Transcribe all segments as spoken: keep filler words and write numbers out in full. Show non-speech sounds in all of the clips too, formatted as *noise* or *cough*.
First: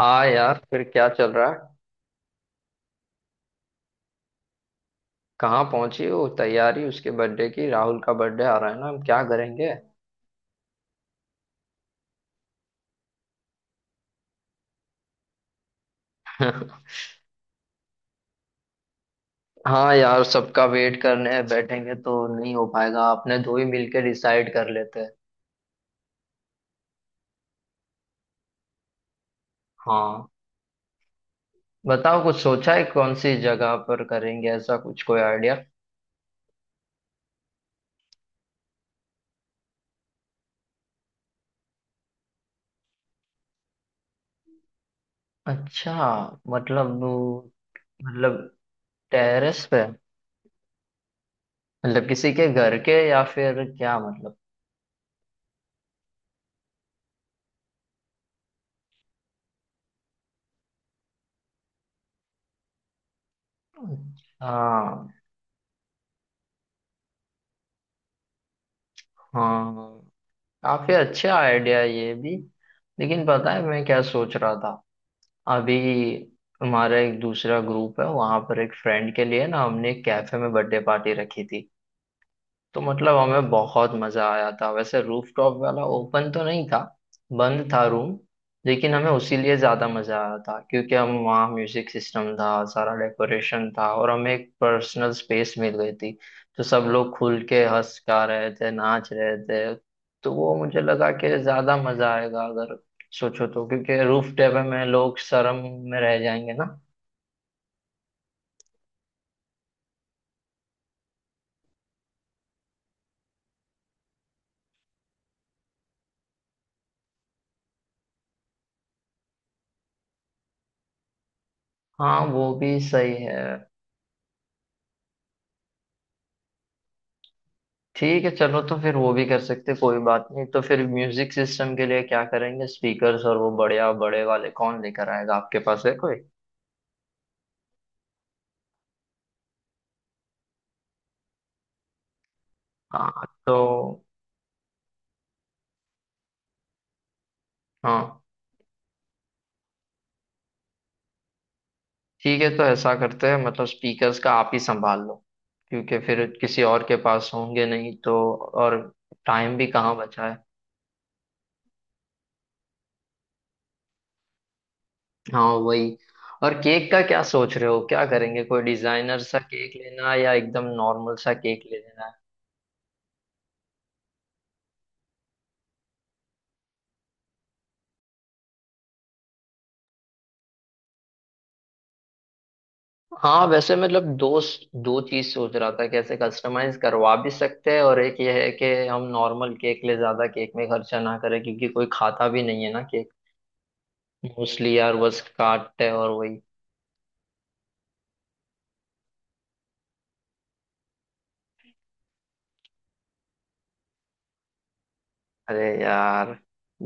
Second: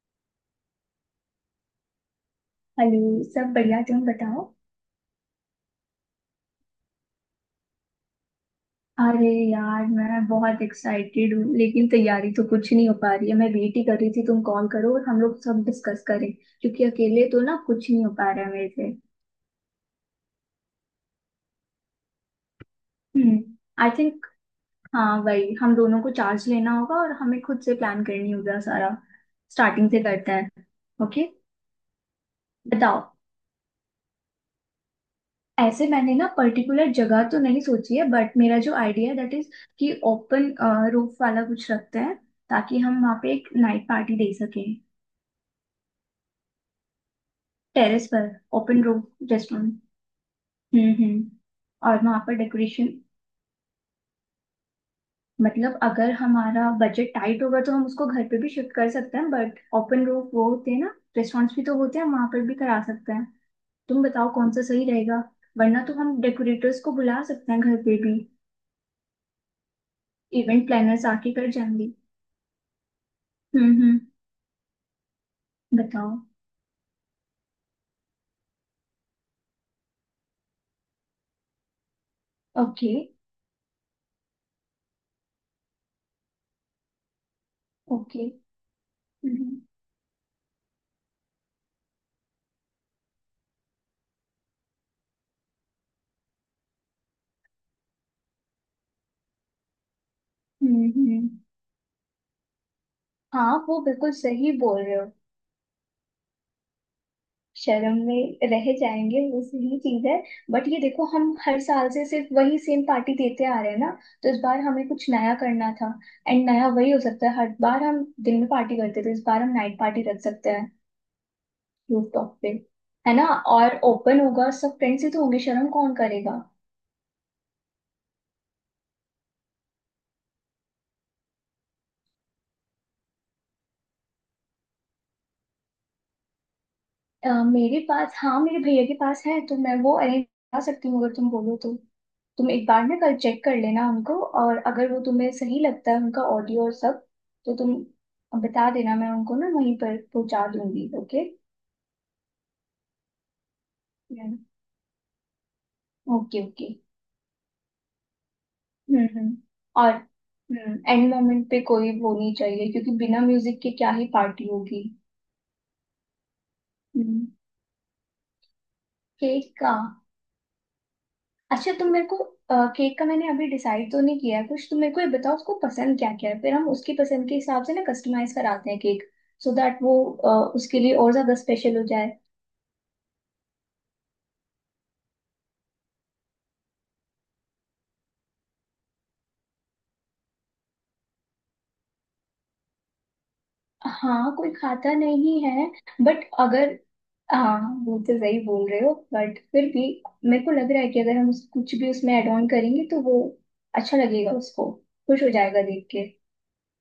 हाँ यार, फिर क्या चल रहा है? हेलो। सब बढ़िया, तुम बताओ। कहाँ पहुंची हो तैयारी उसके बर्थडे की? राहुल का बर्थडे आ रहा है ना, हम क्या अरे करेंगे? यार, मैं बहुत एक्साइटेड हूँ लेकिन तैयारी तो कुछ नहीं हो पा रही है। मैं वेट ही कर रही थी तुम कॉल करो और हम लोग सब डिस्कस करें। क्योंकि *laughs* अकेले तो ना कुछ नहीं हो पा रहा है मेरे से। हाँ यार, सबका वेट करने बैठेंगे तो नहीं हो पाएगा। आपने दो ही हम्म आई मिलके थिंक। डिसाइड कर लेते हैं। हाँ वही, हम दोनों को चार्ज लेना होगा और हमें खुद से प्लान करनी होगा सारा। स्टार्टिंग से हाँ, करते हैं। ओके। बताओ, कुछ सोचा है बताओ। कौन सी जगह पर करेंगे? ऐसा कुछ कोई आइडिया? ऐसे मैंने ना पर्टिकुलर जगह तो नहीं सोची है बट मेरा जो आइडिया है दैट इज कि ओपन रूफ वाला कुछ रखते हैं, ताकि हम वहाँ पे एक नाइट पार्टी दे सकें। अच्छा, मतलब वो- टेरेस पर। मतलब ओपन रूफ। Terrace restaurant. पे? हम्म हम्म। और मतलब वहाँ किसी पर के घर डेकोरेशन। के या फिर क्या मतलब? मतलब अगर हमारा बजट टाइट होगा तो हम उसको घर पे भी शिफ्ट कर सकते हैं, बट ओपन रूफ वो होते हैं ना रेस्टोरेंट्स भी तो होते हैं, हम वहाँ पर भी करा सकते हैं। तुम बताओ कौन सा सही हाँ। रहेगा। वरना तो हम डेकोरेटर्स को बुला सकते हैं घर पे भी। हाँ, इवेंट काफी प्लानर्स आके अच्छा कर आइडिया है जाएंगे। ये भी। लेकिन पता है हम्म मैं हम्म। क्या सोच रहा था अभी? बताओ। हमारा एक दूसरा ग्रुप है, वहां पर एक फ्रेंड के लिए ना हमने एक कैफे में बर्थडे पार्टी रखी थी। तो ओके मतलब हमें बहुत मजा आया था। वैसे रूफटॉप वाला ओपन तो नहीं था, बंद था रूम। ओके। लेकिन हमें उसी लिए हम्म ज्यादा मजा आया था, क्योंकि हम वहाँ म्यूजिक सिस्टम था, सारा डेकोरेशन था, और हमें एक पर्सनल स्पेस मिल गई थी। तो सब लोग खुल के हंस गा रहे थे, नाच रहे थे। तो वो मुझे हम्म लगा हम्म। कि ज्यादा मजा आएगा अगर सोचो हाँ, तो, वो क्योंकि बिल्कुल रूफ सही टॉप बोल में रहे हो। लोग शर्म में रह जाएंगे ना। शर्म में रह जाएंगे, वो सही चीज है। बट ये देखो, हम हर साल से सिर्फ वही सेम पार्टी देते आ रहे हैं ना। तो इस बार हमें कुछ नया करना था। एंड नया वही हो सकता है, हर बार हम दिन में पार्टी करते थे, इस बार हम नाइट पार्टी रख सकते हैं हाँ रूफटॉप पे। वो भी सही है ना? है। और ओपन होगा, सब फ्रेंड्स ही तो होंगे, शर्म कौन करेगा। ठीक है चलो, तो फिर वो भी कर सकते, कोई बात नहीं। तो फिर म्यूजिक सिस्टम के लिए क्या करेंगे? स्पीकर्स और वो बढ़िया बड़े वाले कौन लेकर आएगा? आपके पास है कोई? अ, मेरे पास, हाँ मेरे भैया के पास है, तो मैं वो अरेंज करा सकती हूँ अगर तुम बोलो तो। तुम एक बार ना कल हाँ चेक तो। कर लेना उनको। और अगर वो तुम्हें सही लगता है, उनका ऑडियो और सब, तो तुम हाँ बता देना, मैं उनको ना वहीं पर पहुंचा दूंगी। ओके ठीक है, तो ऐसा करते हैं, मतलब स्पीकर्स का आप ही संभाल लो, क्योंकि फिर ओके किसी ओके। और के पास होंगे नहीं। तो और हम्म हम्म। टाइम भी और कहाँ बचा है? हम्म एंड मोमेंट पे कोई वो नहीं चाहिए, क्योंकि बिना म्यूजिक के क्या ही पार्टी होगी। हाँ वही। और केक का क्या हम्म। सोच रहे हो, क्या करेंगे? कोई डिजाइनर सा केक का। केक लेना है या एकदम नॉर्मल सा केक अच्छा, ले तुम लेना मेरे है? को, केक का मैंने अभी डिसाइड तो नहीं किया है कुछ। तुम मेरे को ये बताओ उसको पसंद क्या क्या है, फिर हम उसकी पसंद के हिसाब से ना कस्टमाइज कराते हैं केक। सो दैट वो अ, उसके लिए और ज्यादा स्पेशल हो जाए। हाँ वैसे मतलब, दो दो चीज सोच रहा था। कैसे कस्टमाइज करवा भी सकते हैं, और एक ये है कि हम नॉर्मल केक ले, ज्यादा केक में खर्चा ना करें, क्योंकि कोई खाता भी नहीं है ना केक। हाँ, कोई मोस्टली यार खाता बस नहीं है। काटते हैं और बट वही। अगर हाँ, वो तो सही बोल रहे हो बट फिर भी मेरे को लग रहा है कि अगर हम उस- कुछ भी उसमें ऐड ऑन करेंगे तो वो अच्छा लगेगा उसको, खुश हो अरे जाएगा देख के। यार,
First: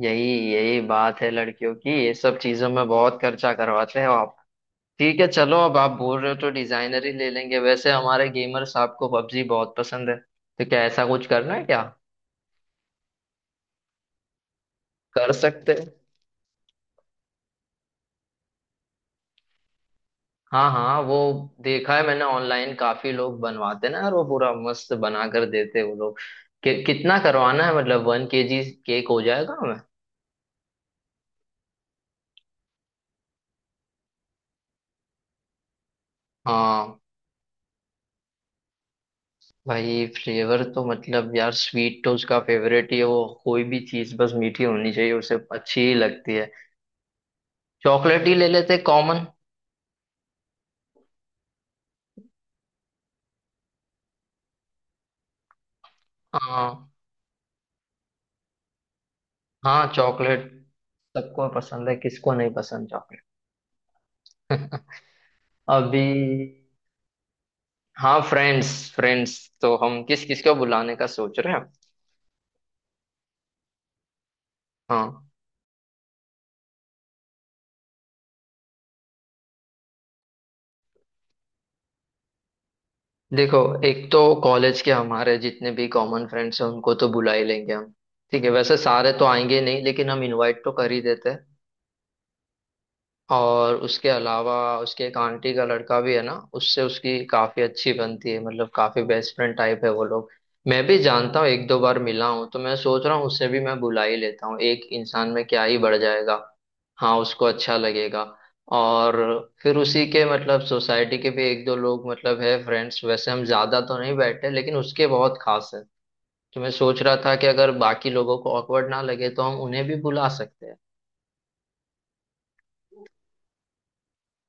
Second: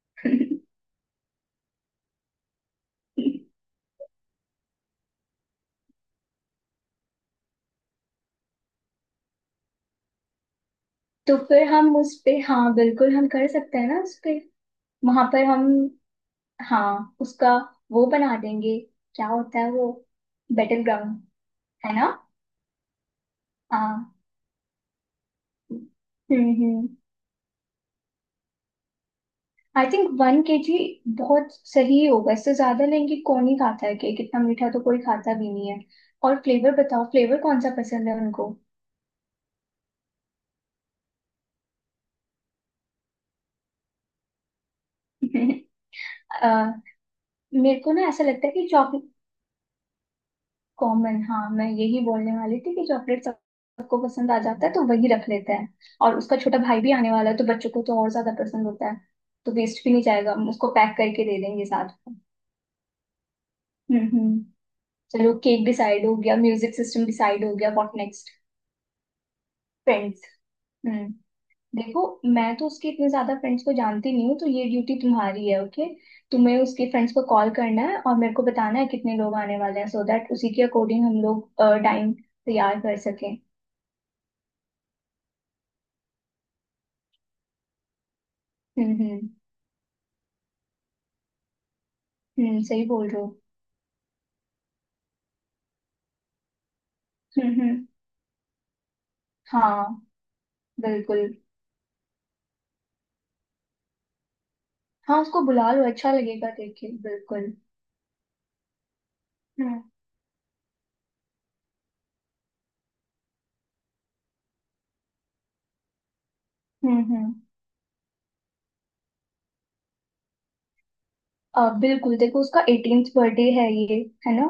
यही *laughs* यही बात है लड़कियों की, ये सब चीजों में बहुत खर्चा करवाते हैं आप। ठीक है चलो, अब आप बोल रहे हो तो डिजाइनर ही ले लेंगे। वैसे हमारे गेमर साहब को पबजी बहुत पसंद है, तो क्या ऐसा कुछ तो करना फिर है क्या? हम उस पे, हाँ बिल्कुल हम कर सकते हैं ना उस पे। वहां कर पर हम, सकते हैं। हाँ उसका वो बना देंगे। क्या होता है वो? हाँ बैटल हाँ वो, ग्राउंड। है देखा है ना? मैंने ऑनलाइन, काफी लोग बनवाते हैं ना यार, हाँ। वो पूरा मस्त बना कर देते हैं वो लोग। हम्म कि, हम्म। कितना करवाना है? मतलब वन केजी केक हो जाएगा हमें? आई थिंक वन केजी बहुत सही होगा, इससे ज्यादा लेंगे कौन ही खाता है केक, इतना मीठा तो कोई खाता भी नहीं है। और फ्लेवर हाँ, बताओ, फ्लेवर कौन सा पसंद है उनको। भाई फ्लेवर तो मतलब यार, स्वीट तो उसका फेवरेट ही है। वो कोई भी चीज बस मीठी होनी चाहिए, उसे *laughs* अच्छी ही लगती अ, है। मेरे को ना ऐसा चॉकलेट ही लगता ले है कि लेते, चॉकलेट। कॉमन। कॉमन, हाँ मैं यही बोलने वाली थी कि चॉकलेट सबको पसंद आ जाता है, तो वही रख लेते हैं। और उसका छोटा भाई हाँ भी आने वाला है, तो बच्चों को तो और ज्यादा पसंद होता है। तो वेस्ट हाँ भी नहीं जाएगा, चॉकलेट हम उसको पैक करके दे सबको देंगे पसंद साथ है, में। किसको नहीं पसंद चॉकलेट? हम्म हम्म। *laughs* चलो, केक अभी, डिसाइड हो गया, म्यूजिक सिस्टम डिसाइड हो गया। व्हाट हाँ नेक्स्ट? फ्रेंड्स। फ्रेंड्स तो हम फ्रेंड्स। किस किस को बुलाने का हम्म। सोच रहे हैं? देखो, मैं तो उसके इतने ज्यादा फ्रेंड्स को जानती नहीं हूँ, तो ये ड्यूटी हाँ तुम्हारी है, ओके? तुम्हें उसके फ्रेंड्स को कॉल करना है और मेरे को बताना है कितने लोग आने वाले हैं, सो दैट उसी के अकॉर्डिंग हम लोग टाइम तैयार कर सकें। देखो, एक तो कॉलेज के हमारे जितने भी कॉमन फ्रेंड्स हैं उनको तो बुला ही लेंगे हम। ठीक है, वैसे हम्म सारे तो हम्म आएंगे नहीं, लेकिन हम इनवाइट तो कर ही देते हैं। हम्म। सही बोल रहे हो। और उसके अलावा, उसके एक आंटी का लड़का भी है ना, उससे उसकी हम्म काफी हम्म। अच्छी बनती है, मतलब काफी बेस्ट फ्रेंड टाइप हाँ है वो लोग। मैं भी बिल्कुल। जानता हूँ, एक दो बार मिला हूँ, तो मैं सोच रहा हूँ उससे भी मैं बुला ही लेता हूँ, एक हाँ, इंसान उसको में क्या बुला ही लो, बढ़ अच्छा जाएगा। लगेगा देख के, हाँ उसको बिल्कुल। अच्छा लगेगा। और फिर हम्म उसी के मतलब सोसाइटी के भी एक दो लोग, मतलब है फ्रेंड्स, वैसे हम ज्यादा तो नहीं बैठे लेकिन उसके बहुत खास है। तो मैं हम्म सोच रहा हम्म। था कि अगर बाकी लोगों को ऑकवर्ड ना लगे तो हम उन्हें भी बुला सकते हैं। अ, बिल्कुल। देखो, उसका एटीन्थ बर्थडे है ये, है ना?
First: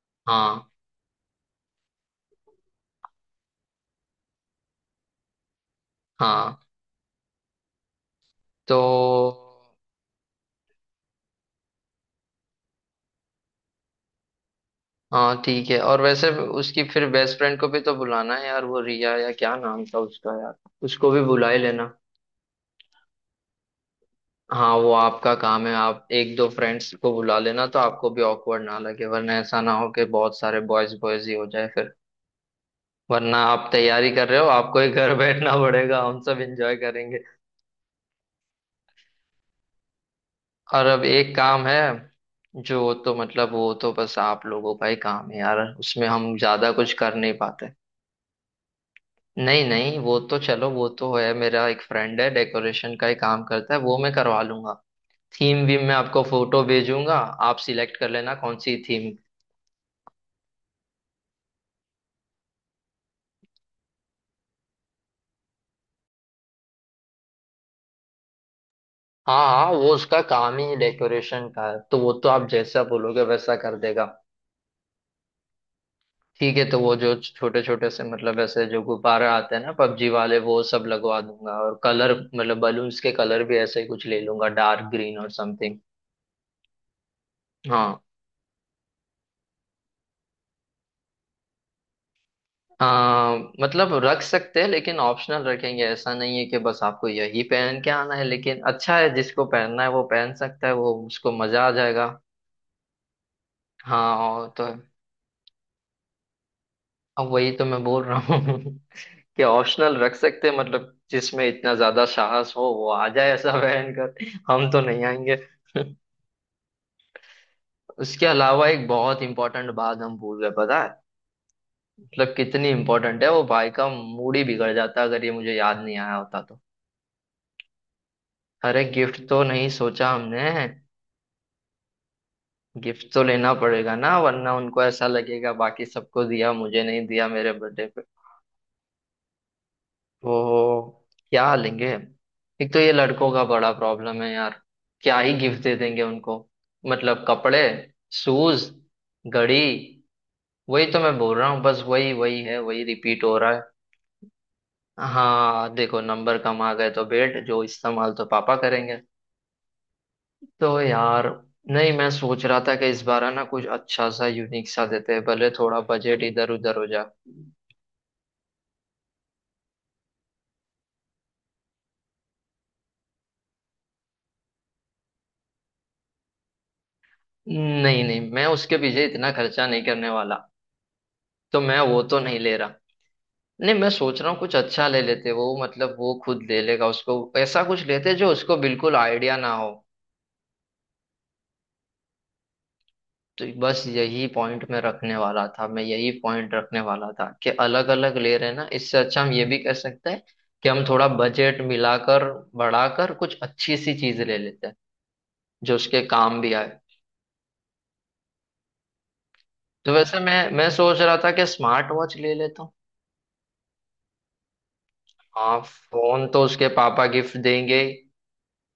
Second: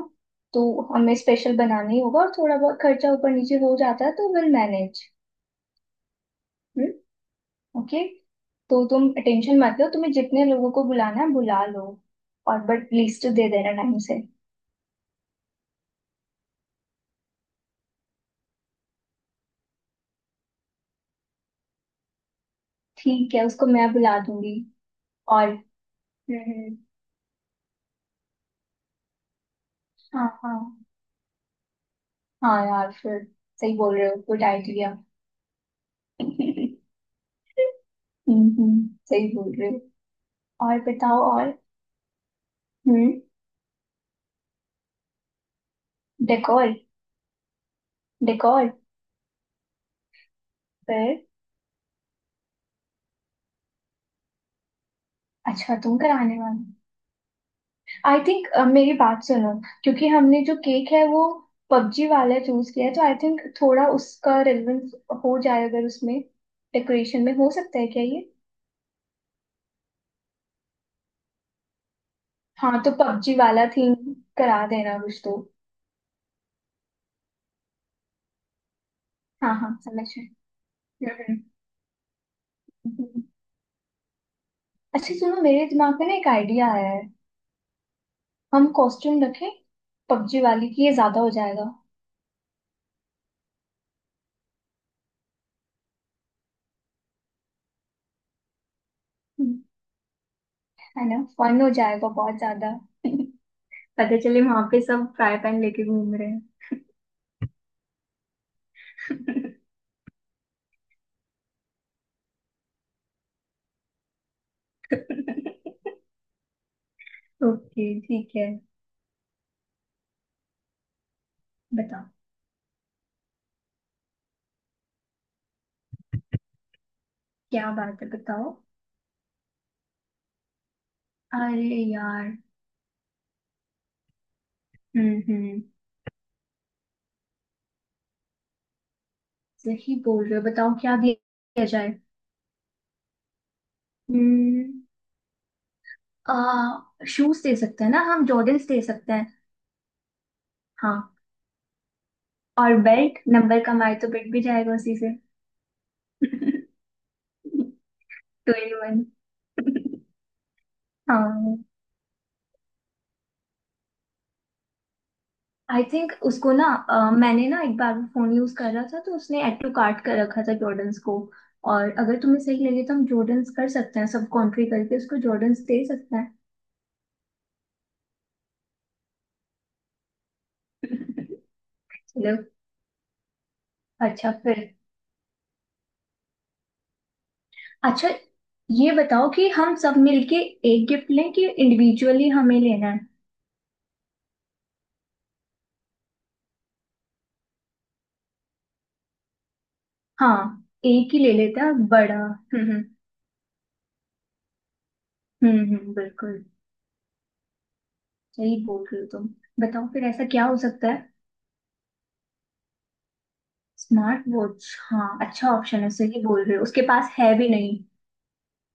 तो हाँ। हमें स्पेशल बनाना ही होगा, और थोड़ा बहुत खर्चा ऊपर नीचे हो जाता है तो विल मैनेज। हाँ हम्म। ओके। तो। तो तुम टेंशन मत लो, तुम्हें जितने लोगों को बुलाना है बुला लो। और बट लिस्ट दे देना टाइम से। हाँ ठीक है। और वैसे उसकी फिर बेस्ट फ्रेंड को भी तो बुलाना है यार, वो रिया या क्या नाम था उसका यार, उसको भी बुला ही लेना। ठीक है, उसको मैं बुला दूंगी। हाँ वो आपका और काम है, हम्म आप एक दो हम्म, फ्रेंड्स को बुला लेना तो आपको भी ऑकवर्ड ना लगे, वरना ऐसा ना हो कि हाँ बहुत हाँ। सारे बॉयज बॉयज ही हो जाए फिर। हाँ यार फिर, वरना आप सही बोल रहे तैयारी हो, कर रहे गुड हो, आपको ही आइडिया। घर *laughs* बैठना पड़ेगा, हम सब हम्म। एंजॉय करेंगे। सही बोल रहे हो। और और अब बताओ एक और। काम है, जो तो हम्म। मतलब वो तो बस आप लोगों का ही काम है यार, उसमें हम ज्यादा डेकोर। कुछ कर नहीं पाते। डेकोर। नहीं नहीं, वो तो चलो, वो तो पर है, मेरा एक फ्रेंड है डेकोरेशन का ही काम करता है, वो मैं करवा लूंगा। थीम अच्छा, वीम मैं तुम आपको कराने फोटो वाले। भेजूंगा, आप सिलेक्ट कर आई लेना थिंक, कौन सी मेरी थीम। बात सुनो, क्योंकि हमने जो केक है वो पबजी वाला चूज किया है, तो आई थिंक थोड़ा उसका रेलेवेंस हो जाए अगर उसमें डेकोरेशन में, हो सकता है क्या ये? हाँ हाँ, वो उसका काम ही डेकोरेशन का है, तो वो तो आप हाँ जैसा तो बोलोगे पबजी वैसा वाला कर थीम देगा। करा देना कुछ तो। ठीक है, तो वो जो छोटे छोटे से मतलब ऐसे जो गुब्बारा हाँ आते हैं ना हाँ, समझ पबजी वाले, वो सब लगवा रहे। हम्म, दूंगा, और कलर मतलब हम्म, बलून्स के हम्म। कलर भी ऐसे ही कुछ ले लूंगा, डार्क अच्छा ग्रीन और सुनो, मेरे समथिंग। दिमाग में ना एक आइडिया आया है। हाँ। हम कॉस्ट्यूम रखें पबजी वाली की? ये ज्यादा हो जाएगा? आ, मतलब रख सकते हैं, लेकिन ऑप्शनल रखेंगे। ऐसा नहीं है कि बस आपको यही पहन के आना है, लेकिन अच्छा है, जिसको हम्म, पहनना है वो पहन सकता है, वो है ना? उसको फन मजा हो आ जाएगा जाएगा। बहुत ज्यादा। *laughs* हाँ पता चले और वहां तो। पे सब फ्राई पैन लेके घूम रहे हैं। अब वही तो मैं बोल रहा हूँ *laughs* कि ऑप्शनल रख सकते हैं, मतलब जिसमें इतना ज्यादा साहस हो वो आ जाए ऐसा पहन कर। हम तो नहीं आएंगे *laughs* *laughs* ओके उसके ठीक है। अलावा एक बहुत इंपॉर्टेंट बात हम भूल गए, पता है? बताओ। मतलब कितनी इंपॉर्टेंट है, वो भाई का मूड ही बिगड़ जाता अगर ये मुझे याद नहीं आया होता तो। क्या बात है, बताओ। अरे गिफ्ट तो नहीं सोचा हमने। अरे यार। गिफ्ट तो लेना पड़ेगा ना, वरना उनको ऐसा हम्म लगेगा हम्म। बाकी सबको दिया, मुझे नहीं दिया मेरे बर्थडे पे। सही बोल रहे हो, बताओ क्या तो क्या दिया लेंगे? जाए। एक तो ये लड़कों का बड़ा प्रॉब्लम है यार, हम्म। क्या ही गिफ्ट दे देंगे आ उनको? मतलब शूज दे कपड़े, सकते हैं ना, हम जॉर्डन्स शूज, दे सकते हैं। घड़ी, वही तो हाँ। मैं बोल रहा हूँ, बस वही वही है, और वही बेल्ट, रिपीट हो रहा नंबर है। कमाए तो बेल्ट भी जाएगा उसी से। *laughs* हाँ देखो, नंबर कम आ गए तो बेट जो, इस्तेमाल तो टू पापा इन करेंगे। वन। तो यार, आई नहीं मैं सोच रहा था कि इस बार है ना, कुछ अच्छा सा यूनिक सा देते हैं, भले थोड़ा थिंक बजट इधर उसको ना, उधर हो जा। अ, मैंने ना एक बार फोन यूज कर रहा था तो उसने एड टू कार्ट कर रखा था जॉर्डन्स को। और अगर तुम्हें सही लगे तो हम जॉर्डन्स कर सकते हैं, सब कॉन्ट्री करके उसको जॉर्डन्स दे सकते हैं। नहीं नहीं, मैं उसके पीछे इतना खर्चा नहीं करने वाला, तो मैं वो *laughs* तो चलो। नहीं ले रहा। नहीं, मैं सोच रहा अच्छा हूँ कुछ फिर। अच्छा ले लेते, वो मतलब वो खुद ले लेगा, उसको ऐसा कुछ अच्छा लेते जो उसको ये बिल्कुल बताओ आइडिया कि ना हो। हम सब मिलके एक गिफ्ट लें कि इंडिविजुअली हमें लेना है। तो बस यही पॉइंट मैं रखने वाला था, मैं यही पॉइंट रखने वाला था कि अलग अलग ले रहे हैं ना, इससे अच्छा हम ये भी कह सकते हैं हाँ, कि हम थोड़ा एक ही ले बजट लेते हैं बड़ा। मिलाकर हम्म हम्म। बढ़ाकर कुछ अच्छी सी चीज ले लेते हैं, हम्म जो हम्म, उसके काम बिल्कुल। भी आए। सही बोल रहे हो तुम। बताओ तो फिर वैसे ऐसा मैं क्या हो मैं सकता है। सोच रहा था कि स्मार्ट वॉच ले लेता हूँ। Smart watch? हाँ अच्छा हाँ ऑप्शन है, सही फोन तो बोल रहे हो, उसके उसके पापा पास है गिफ्ट भी नहीं। देंगे ही,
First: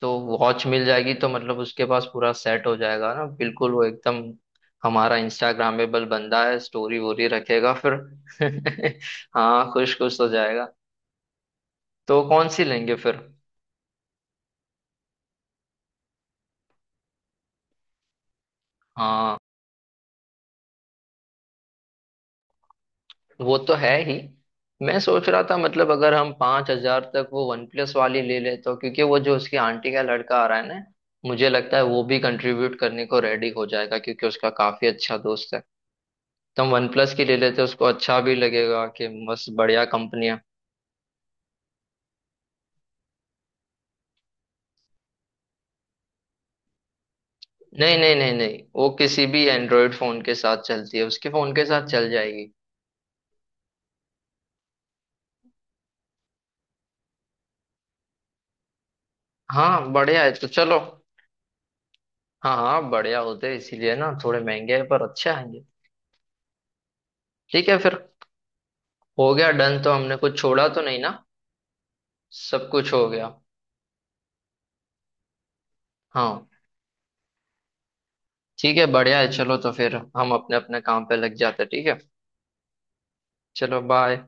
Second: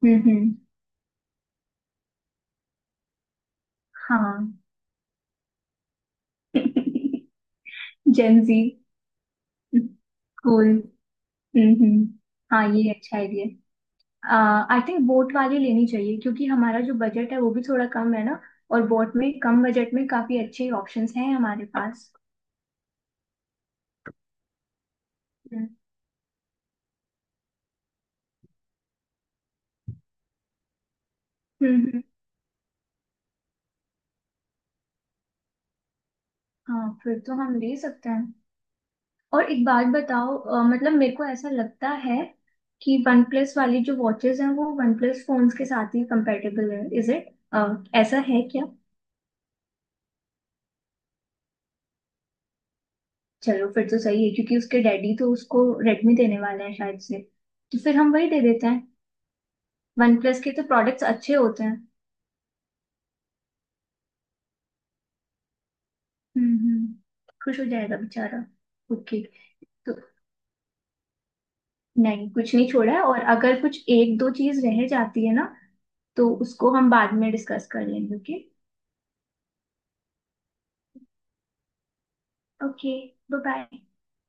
तो हम्म हम्म। वॉच मिल जाएगी तो मतलब उसके पास पूरा सेट हो जाएगा ना, बिल्कुल वो एकदम हाँ। हमारा इंस्टाग्रामेबल बंदा है, स्टोरी वोरी रखेगा फिर *laughs* जेंजी। *laughs* हाँ, खुश खुश हो कूल। जाएगा। हम्म हम्म, तो कौन सी हाँ ये लेंगे फिर? अच्छा आइडिया। आई थिंक बोट वाली लेनी चाहिए, क्योंकि हमारा जो बजट है वो भी थोड़ा कम है ना। और बोट में हाँ कम बजट में काफी अच्छे ऑप्शंस हैं हमारे पास। वो तो है ही। मैं सोच रहा था, हम्म मतलब अगर हम पांच हजार तक वो वन प्लस वाली ले ले, तो क्योंकि वो जो उसकी आंटी का लड़का आ रहा है ना, मुझे हम्म, लगता है हम्म, वो भी कंट्रीब्यूट करने को रेडी हो जाएगा, क्योंकि उसका काफी अच्छा दोस्त है। तो हम हाँ वन प्लस फिर की तो ले हम लेते, ले उसको सकते अच्छा हैं। भी लगेगा कि बस और एक बढ़िया बात बताओ, कंपनियां। अ, मतलब मेरे को ऐसा लगता है कि वन प्लस वाली जो वॉचेस हैं वो वन प्लस फोन्स के साथ ही कंपेटेबल है, इज इट? नहीं नहीं ऐसा नहीं है नहीं, क्या। वो किसी भी एंड्रॉयड फोन के साथ चलती है, उसके फोन के साथ चल जाएगी। चलो फिर तो सही है, क्योंकि उसके डैडी तो उसको रेडमी देने वाले हैं शायद से, तो फिर हम वही दे देते हैं। हाँ वन बढ़िया है, प्लस तो के तो चलो। प्रोडक्ट्स अच्छे होते हैं। हाँ हाँ बढ़िया होते हैं, इसीलिए ना थोड़े महंगे हैं, पर अच्छे आएंगे। हम्म हम्म। खुश हो ठीक है जाएगा फिर, बेचारा। ओके। हो गया डन। तो तो हमने कुछ छोड़ा तो नहीं ना? नहीं, कुछ सब नहीं कुछ छोड़ा है, हो और गया। अगर कुछ एक दो चीज रह जाती है ना तो हाँ उसको हम बाद में डिस्कस कर लेंगे। ओके। ठीक है, बढ़िया है, चलो तो फिर हम अपने अपने काम पे लग जाते हैं, ठीक है? ओके बाय चलो बाय। बाय।